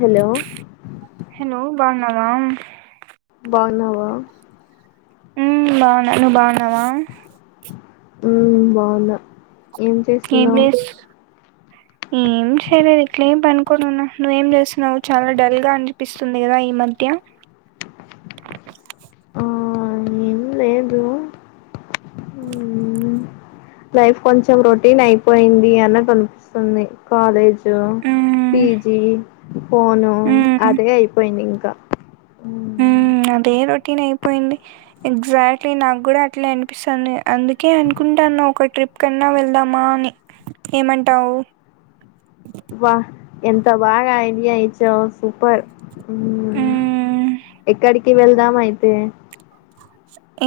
Hello hello బాగున్నావా బాగున్నావా ఉమ్ బాగున్నా నువ్వు బాగున్నావా ఉ బాగున్న ఏం ఏం చేస్తున్నావ్ చేస్ ఏం చేయలేదు ఇట్లేమ్ పనుకోనున్న నువ్వేం చేస్తున్నావు చాలా డల్ గా అనిపిస్తుంది కదా ఈ మధ్య ఆ ఏం లేదు ఉమ్ లైఫ్ కొంచెం రొటీన్ అయిపోయింది, అన్నట్లు అనిపిస్తుంది. కాలేజ్ జూ ఉమ్ పీజీ, ఫోను, అదే అయిపోయింది. ఇం క ఉహ్, అదే రొటీన్ అయిపోయింది. ఎగ్జాక్ట్లీ, నాకు గూడ అనిపిస్తంది. అందుకే అనుకుంటన్నా, ఒక ట్రిప్ కన్నా వెళ్దామా అని ఏమంటావ్? వాహ్ ఎంత బాగా ఐడియా ఇచ్చావ్ సూపర్ ఉహు ఉమ్ ఎక్కడి కి వెళ్దామ అయితే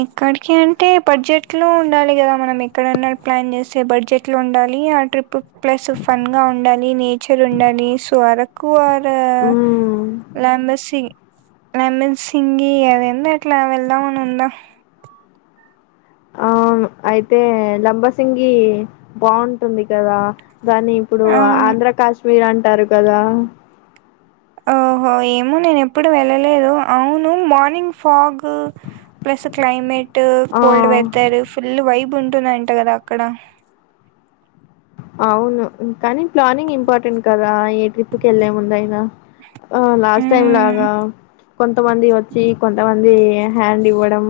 ఎక్కడికంటే బడ్జెట్లో ఉండాలి, గదా? మనం ఎక్కడన్నా ప్లాన్ చేస్తే, బడ్జెట్లో ఉండాలి ఆ ట్రిప్పు. ప్లస్ ఫన్ గా ఉండాలి, నేచర్ ఉండాలి, సో అర కు ఆర్ ఆ ఉమ్ లంబసింగ్ లంబసింగి ఆ రెండిట్లో వెళ్దాం అ నుంద అవును అయితే లంబసింగి బాగుంటుంది. కదా దాన్ని ఇప్పుడు ఆ అవును ఆంధ్ర కాస్ మీరంటారు కదా ఓహో ఏమో నేను ఎప్పుడు వెళ్ళలేదు. అవును మార్నింగ్ ఫాగ్ కు ప్లస్ క్లైమేట్ ఆ cold weather full vibe ఉంటుంది కదా అక్కడ అవును ఇం కానీ ప్లానింగ్ ఇంపార్టెంట్ కదా? ఏ ట్రిప్పు కెళ్ళే ముందు అయిన, ఆ లాస్ట్ టైం మ్మ్ లాగా కొంతమంది వచ్చి, కొంతమంది హ్యాండ్ ఇవ్వడం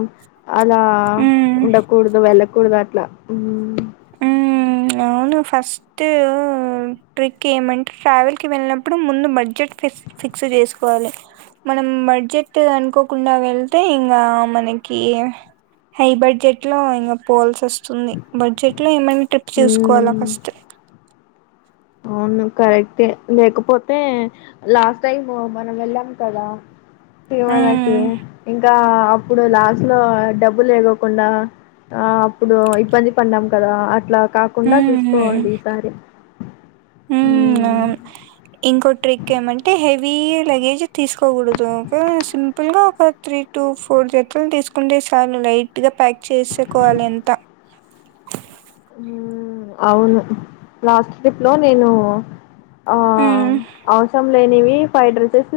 అలా మ్మ్ ఉండకూడదు వాళ్ల. కూడదట్ల మ్మూ మ్మూ అవును, ఫస్ట్ ట్రిక్ ఏమంటే ట్రావెల్ కి వెళ్ళినప్పుడు ముందు బడ్జెట్ ఫిష్ ఫిక్స్ చేసుకోవాలి. మనం బడ్జెట్ అనుకోకుండా వెళ్తే, ఇంగ మనకి హై బడ్జెట్ లో ఇంగ పోవాల్సి వస్తుంది. బడ్జె ట్ ఏమన్ ట్రిప్ చుసుకోవాలా మ్మ్ ఫస్ట్ అవును, కరెక్టే లేకపోతే లాస్ట్ టైము మనం వెళ్ళాం కదా. తిరుమలకి హ్మ్. ఇంకా ఇప్పుడు లాస్ట్ లో డబ్బులు లేకోకుండా అప్పుడు ఇబ్బంది పడ్డాం కదా అట్లా కాకుండా హ్మ్. చూసుకోవాలి ఈసారి హ మ్మ్. అవును ఇంకో ట్రిక్ ఏమంటే హెవీ లగేజ్ తీసుకోకూడదు ఒక సింపుల్గా ఒక త్రీ టు ఫోర్ జత్తలు తీసుకుంటే చాలు లైట్గా ప్యాక్ చేసుకోవాలి అంత మ్మ్. అవును లాస్ట్ ట్రిప్ లో నేను ఆ హ్మ్. అవసరం లేనివి ఫైవ్ డ్రెసెస్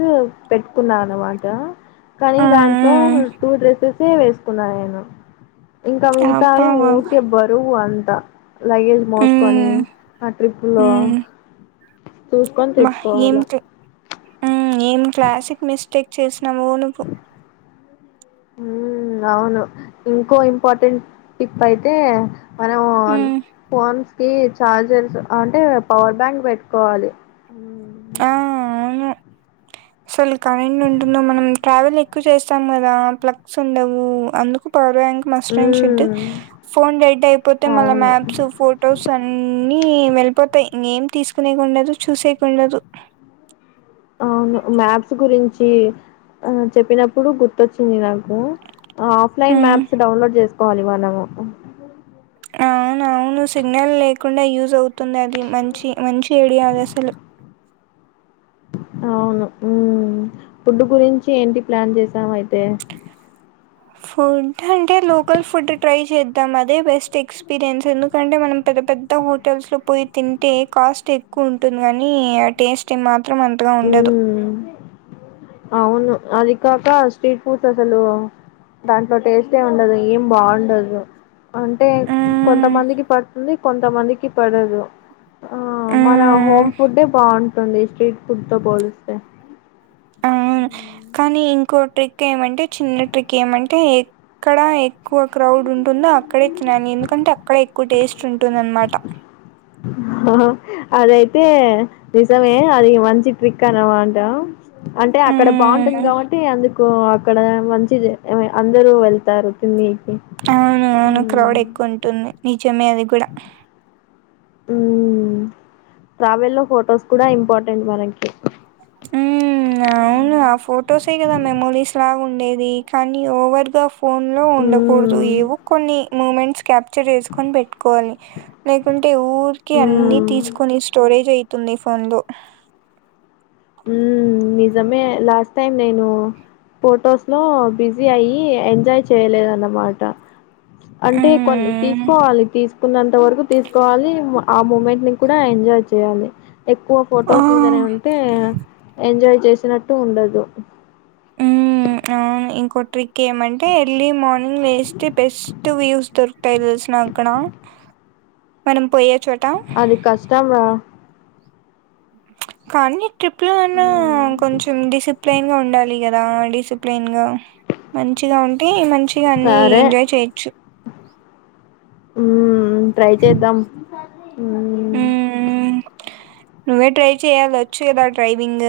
పెట్టుకున్నా అనమాట కానీ దాంట్లో హ్మ్ టూ డ్రెస్సెసే వేసుకున్నా నేను ఇంకా హ్మ్ అబ్బా! మగతాయి ఊరికే బరువు అంతే క్క లగేజ్ మోసుకొని హ్మ్. ఆ ట్రిప్పులో హ్మ్. చూసుకొని ఏం తెచ్చుకోవాల ఆమ్ ఏం క్లాసిక్ మిస్ స్టేక్ చేసు నవో నువ్వు ఉ అవును ఇంకో ఇంపార్టెంట్ టిప్ అయితే మనం హ్మ్. ఫోన్స్ కీ చార్జర్స్ అంటే పవర్ బ్యాంక్ బెట్టుకోవాలి ఆ అవును అసలు కరెంట్ ఉంటుందో మనం ట్రావెల్ ఎక్కువ చేస్తాం గదా ప్లగ్స్ ఉండవు అందుకు power bank must and should హ్మ్. ఫోన్ వెయిట్ అయిపోతే మళ్ల అవును మ్యాప్స్ ఫొటోస్ అన్ని అన్ని వెళ్ళిపోతాయ్ ఏం తీసుకునేకుండదు చూసేకుండదు అవును మ్యాప్స్ గురించి ఆ చెప్పినప్పుడు గుర్తొచ్చింది నాకు ఆఫ్లైన్ హ్మ్. మ్యాప్స్ డౌన్లోడ్ జేస కోవాలి మనము అవునవును సిగ్నల్ లేకుండా యూజ్ అవుతుంది అది మంచి మంచి ఐడియా అది అసలు అవును ఊ ఫుడ్ గురించి ఏంటి ప్లాన్ చేసావ్ అయితే ఫుడ్ అంటే లోకల్ ఫుడ్ ట్రై చేద్ తం అదే బెస్ట్ ఎక్స్పీరియన్స్ ఎందుకంటే మనం పెద్ద పెద్ద హోటల్స్ లో పోయి తింటే కాస్ట్ ఎక్కువ ఉంటుంది కానీ ఆ టేస్ట్ ఏ మా త్రం అంతగా ఉండదు హ్మ్. అవును అది కాక స్ట్రీట్ ఫుడ్స్ అసలు దాంట్లో టేస్టే ఉండదు ఏం బాగుండదు అంటే మ్మ్ కొంతమందికి పడుతుంది కొంతమందికి పడదు ఆ మన మ్మ్ హోమ్ ఫుడ్ బాగు టది స్ట్రీట్ ఫుడ్ తో పోలిస్తే ఆ కానీ ఇంకో ట్రిక్ ఏమంటే చిన్న ట్రిక్ ఏమంటే ఎక్కడ ఎక్కువ క్రౌడ్ ఉంటుందో అ అక్కడే తినను ఎందుకంటే అక్కడ ఎక్ కు టేస్ట్ ఉంటుందన్నమాట అహా అదైతే నిజమే అది మంచి ట్రిక్ అన్నమాట అంటే అక్కడ బాగుంటుంది మ్మ్ కాబట్టి అందు కో అక్కడ మంచి జ, అందరూ వెళ్తారు తిని. అవును అవును, క్రౌడ్ ఎక్కువ ఉంటుంది. చున్నయ్ అవి కూడా. ఉమ్, ట్రావెల్లో ఫొటోస్ కూడా ఇంపార్టెంట్ మనకి. ఉమ్ అవును, ఆ ఫొటోసే గదా మెమోరీస్ లాగుండేది. కనీ ఓవర్గాఫ్ ఫోన్లో ఉండకూడదు, ఉమ్ ఏవో కొన్ని మూమెంట్ క్యాప్చర్ చేసుకొని పెట్టుకోవాలి. లేకుంటే, ఊరికే ఉమ్ అన్ని తీసుకొని స్టోరేజ్ అయి తున్నయ్ ఫోన్ లు. ఉమ్ నిజమే, లాస్ట్ టైం నేను ఫొటోస్ లో బిజీ అయ్యి ఎంజాయ్ చేయలేదన్నమాట. అంటే కొన్ ఉమ్ తీసుకోవాలి, తీస్ కున్నంత వరకు తీసుకోవాలి, ఆ మూమెంట్ ని కూడా ఎంజాయ్ చేయాలి. ఎక్కువ ఆ ఫొటోస్ మీదనే ఉంటే? ఎంజాయ్ చేసినట్టు ఉండదు. ఉమ్ అవును. ఇంకో ట్రిక్ ఏమంటే, ఎర్లీ మార్నింగ్ లేస్తే బెస్ట్ వ్యూస్ దొరుకుతయి తెలిసునా అక్కడ. మనం పోయే చోట్ అది కష్టం రా. కానీ ట్రిప్ లో అన్నా, హ్మ్. కొంచెం డిసిప్లైన్ గా ఉండాలి కద్ గా, డిసిప్లేన్ గా, మంచిగా ఉంటే మంచ్ చిగా అన్ని సరే ఎంజాయ్ చేయొచ్చు. ఉమ్ ట్రై చేద్దాం. మ్మ్ నువ్వే ట్రై చేయాల? వచ్చేదా డ్రైవింగ్?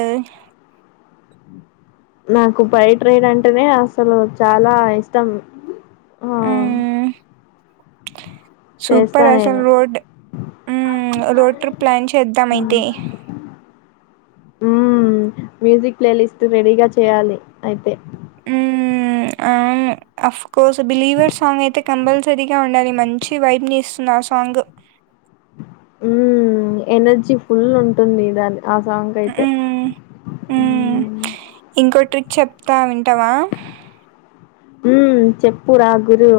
నాకు బైట్ రైడ్ అంటేనే అసలు చాలా ఇష్టం. ఆ మ్మ్ చేస్తా సూపర్ అసలు నేను రోడ్, ఉమ్ రోడ్ ట్రిప్ ప్లాన్ చేద్దాం అయితే? ఉమ్, మ్యూజిక్ ప్లే లిస్ట్ రెడీగా చేయాలి అయితే? ఉమ్ అవును, అఫ్కోర్స్ బిలీవర్ సాంగ్ అయితే, కంపల్సరీగా ఉండాలి. మంచి వైబ్ని ఇస్తుంది ఆ సాంగ్. ఉమ్, ఎనర్జీ ఫుల్ ఉంటుంది దాంది. ఉమ్, ఉమ్ మ్మ్ ఇంకో ట్రిక్ చెప్తా వింటవా? ఉమ్, చెప్పు రా గురు?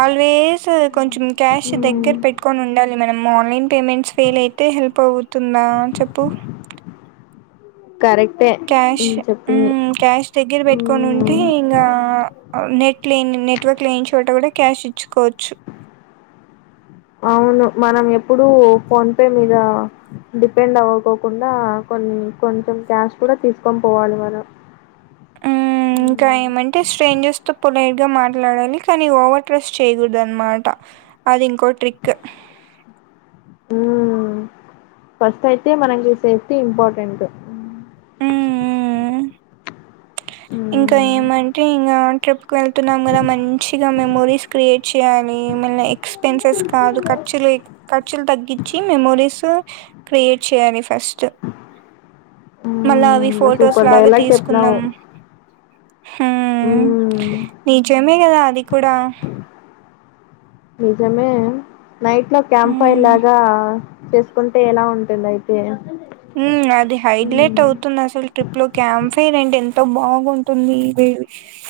ఆల్వేస్ కొంచెం క్యాష్ మ్మ్ దగ్గర పెట్టుకొనుండాలి. ఏమైనా మార్నింగ్? పేమెంట్స్ ఫెయిలైతే హెల్ప్ అవుతుందా చెప్పు. కరెక్టే క్యాష్ మ్మ్ చెప్పింది ఉమ్ క్యాష్ దగ్గర పేట్కోనుంటే మ్మ్ ఇంకా నెట్. క్లీన్ నెట్వర్క్ క్లీన్ చోట కూడా క్యాష్ ఇచ్చుకోచ్చు. అవును మనం ఎప్పుడుూ ఫోన్ పే మీద డిపెండ్ అవకోకుండా కొన్నీ కొంచెం క్యాష్ కూడా తీసుకొని పోవాలి మనం. ఉమ్ ఇంకా మ్మ్ ఏమంటే స్ట్రేంజర్స్ తో పోలేమ్. గా మాట్లాడాలి కానీ ఓవర్ ట్రస్ట్ చైగూడదన్మట అది ఇంకో ట్రిక్. ఉమ్ ఫస్ట్ ఐతే మనకి సేఫ్టీ ఇంపార్టెంట్. మ్మ్ ఇంకా హ్మ్ ఏమంటే ఇంకా ట్రిప్ కు వెళ్తున్నాం గదా మంచిగా మెమోరీస్. క్రియేట్ చేయాల్. ఎక్స్పెన్సెస్ కాదు ఖర్చులు ఖర్చులు తగ్గి. చి మెమోరీస్ క్రియేట్ చేయాలి ఫస్ట్. మళ్ళా అవి హ్మ్ ఫోర్డేస్ లో సూపర్ ఆగి డైలాగ్ తీసుకుందాం. చెప్పినావు. హ్మ్ నిజమే గదా అది కూడా. నిజమే. నైట్ లో హ్మ్. క్యాంపైలాగా. చేసుకుంటే ఎలా ఉంటుంది ఐతే. ఉమ్ అది హైలైట్ అవుతుంది అసలు ట్రిప్ లో క్యాంఫీరెంట్. తో బాగుంటుంది ఇదే.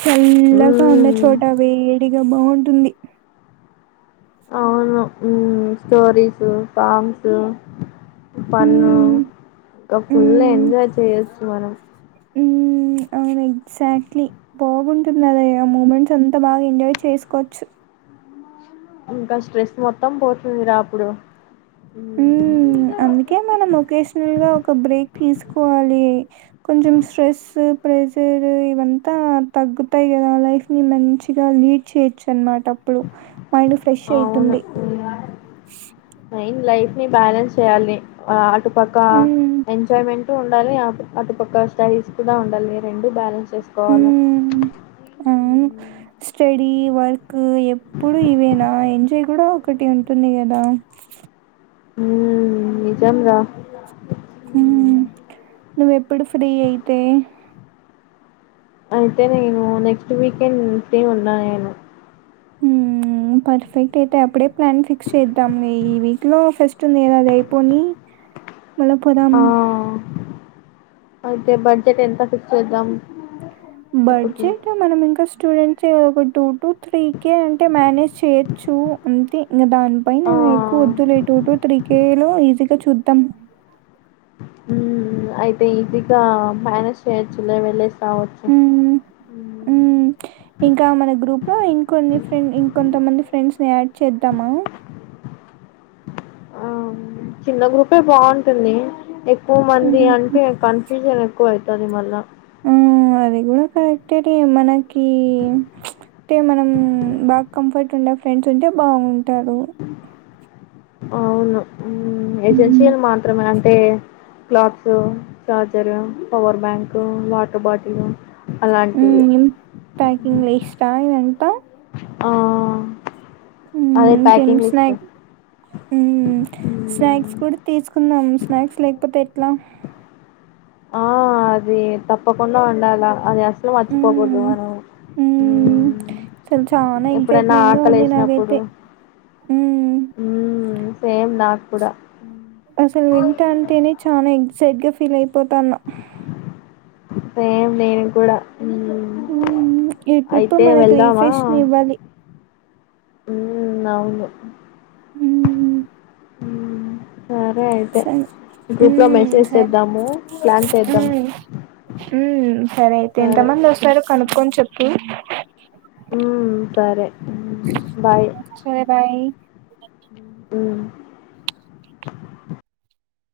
చల్లగా హ్మ్. ఉండచోట వేడి. ఏ బాటుంది. అవును ఉమ్ స్టోరీసు సోంగ్సు. పన్ను హ్మ్. ఇంకా ఫుల్ హ్మ్. ఎంజాయ్ చేయొచ్చు. తూవరం. అవును ఎక్సెక్ట్లీ బాగుంటుంది అదేగా మూమెంట్స్ అంతా బాగా ఎంజాయ్ చేస్కొచ్చు. ఇంకా స్ట్రెస్ మొత్తం పోతుందిరా అప్పుడు. హ్మ్. ఉమ్ అందుకే మనం ఒకేషనల్ గా ఒక బ్రేక్. తీసుకోవాలి కొంచెం స్ట్రెస్ ప్రెజర్ ఇవంతా తగ్గుతైగద లైఫ్ ని మంచిగా లీడ్ చేయొచ్చు అనమాట్. టప్పుడు మైండ్ ఫ్రెష్ అవును. ఐతుంది. నీ బ్యాలెన్స్ చేయాలి ఆ. పక్క హ్మ్. ఎంజాయ్మెంట్. ఉండాలి ఆ అటుపక్క స్టైల్స్ కూడా ఉండాలి రెండ్. డు బ్యాలెన్స్ చేసుకోవాలా. హ్మ్. అవును. Study work. ఎప్పుడు ఇవే నా ఎజ అంటే కూడా ఒకటి ఉంటుంది కదా హ నిజం రా హ నువ్వెప్పుడు ఫ్రీ అయితే అయితేనే నను నెక్స్ట్ నేను నెక్స్ట్ వీక్ ఫ్రీ గా ఉన్న పర్ఫెక్ట్ అయితే అప్పుడే ప్లాన్ ఫిక్స్ చేద్దాం ఈ వీక్ లో ఫస్ట్ ఉంది ఏద అది అయిపోని మల్ల పోదాం ఆ! అయితే బడ్జెట్ ఎంత ఫిక్స్ చేద్దాం ట్రిప్‌కి? బడ్జెట్ మనం ఇంకా స్టూడెంట్స్ ఒక టూ టు త్రీ కే అంటే మేనేజ్ చేయొచ్చు అంతే ఇంకా దాని ప ఆ! ఎక్కువ వద్దులే టటు టటు త్రీ కేలో ఈజీగా చూద్దాం ఉ అయితే ఈజీగా మేనేజ్ చేయొచ్చులే వెళ్లే రావచ్చు మ్మ్ మ్మ్ ఇంకా మన గ్రూప్లో ఇంకొన్ని ఫ్రెండ్ ఇంకొంతమంది ఫ్రెండ్స్ ని యాడ్ చేద్దాము ఆ చిన్న గ్రూపే బాగుంటుంది ఎక్కువ మంది మ్మ్. అంటే కన్ఫ్యూజన్ ఎక్కువ అవుతుంది దాని వల్ల ఆమ్ అది కూడా కరెక్ట్ అది మనకి అంటే మనం బాగా కంఫర్ట్ ఉండే ఫ్రెండ్స్ ఉంటే బాగుంటారు అవును మ్మ్. ఏజెన్సీలు మాత్రమే అంటే clothes, charger, power bank, water bottle అలాంటివి ఊమ్ ప్యాకింగ్ లిస్టు ఇదంతా ఆఆఆ ఊమ్ ఇంకేెం స్నాక్ స్నాక్స్ మ్మ్. కూడా తీసుకుందాం స్నాక్స్ లేకపోతే ఎట్లా ఆ అది తప్పకుండా వండాల అది అసలు మర్చిపోకూడదు హ్మ్. మనం హ్మ్. ఊమ్ అసలు చానా ఎప్పుడన్నా ఎక్సైట్‌మెంట్‌గా ఆటలే ఉంది వేసినప్పుడు నాకైతే. హ్మ్. ఊమ్ సేమ్ నాకు కూడ అసలు వింటా అంటేనే చాలా ఎక్సైట్ గా ఉంది ఫీల్ అయిపోతాన్నా సేం నేను కూడా మ్మ్ ఊమ్ ఈ ట్రిప్ అయితే మనకి రీఫ్రెష్ ని ఇవ్వాలి ఊమ్ అవును హ్మ్. హూమ్ సరే హూమ్ మెసేజ్ సరే చేద్దాము ప్లాన్ చేద్దాం హూమ్ హూమ్ సరే అయితే ఎంత మంది వస్తారో కనుక్కొని చెప్పి హూమ్ సరే బాయ్ సరే బాయ్. హుమ్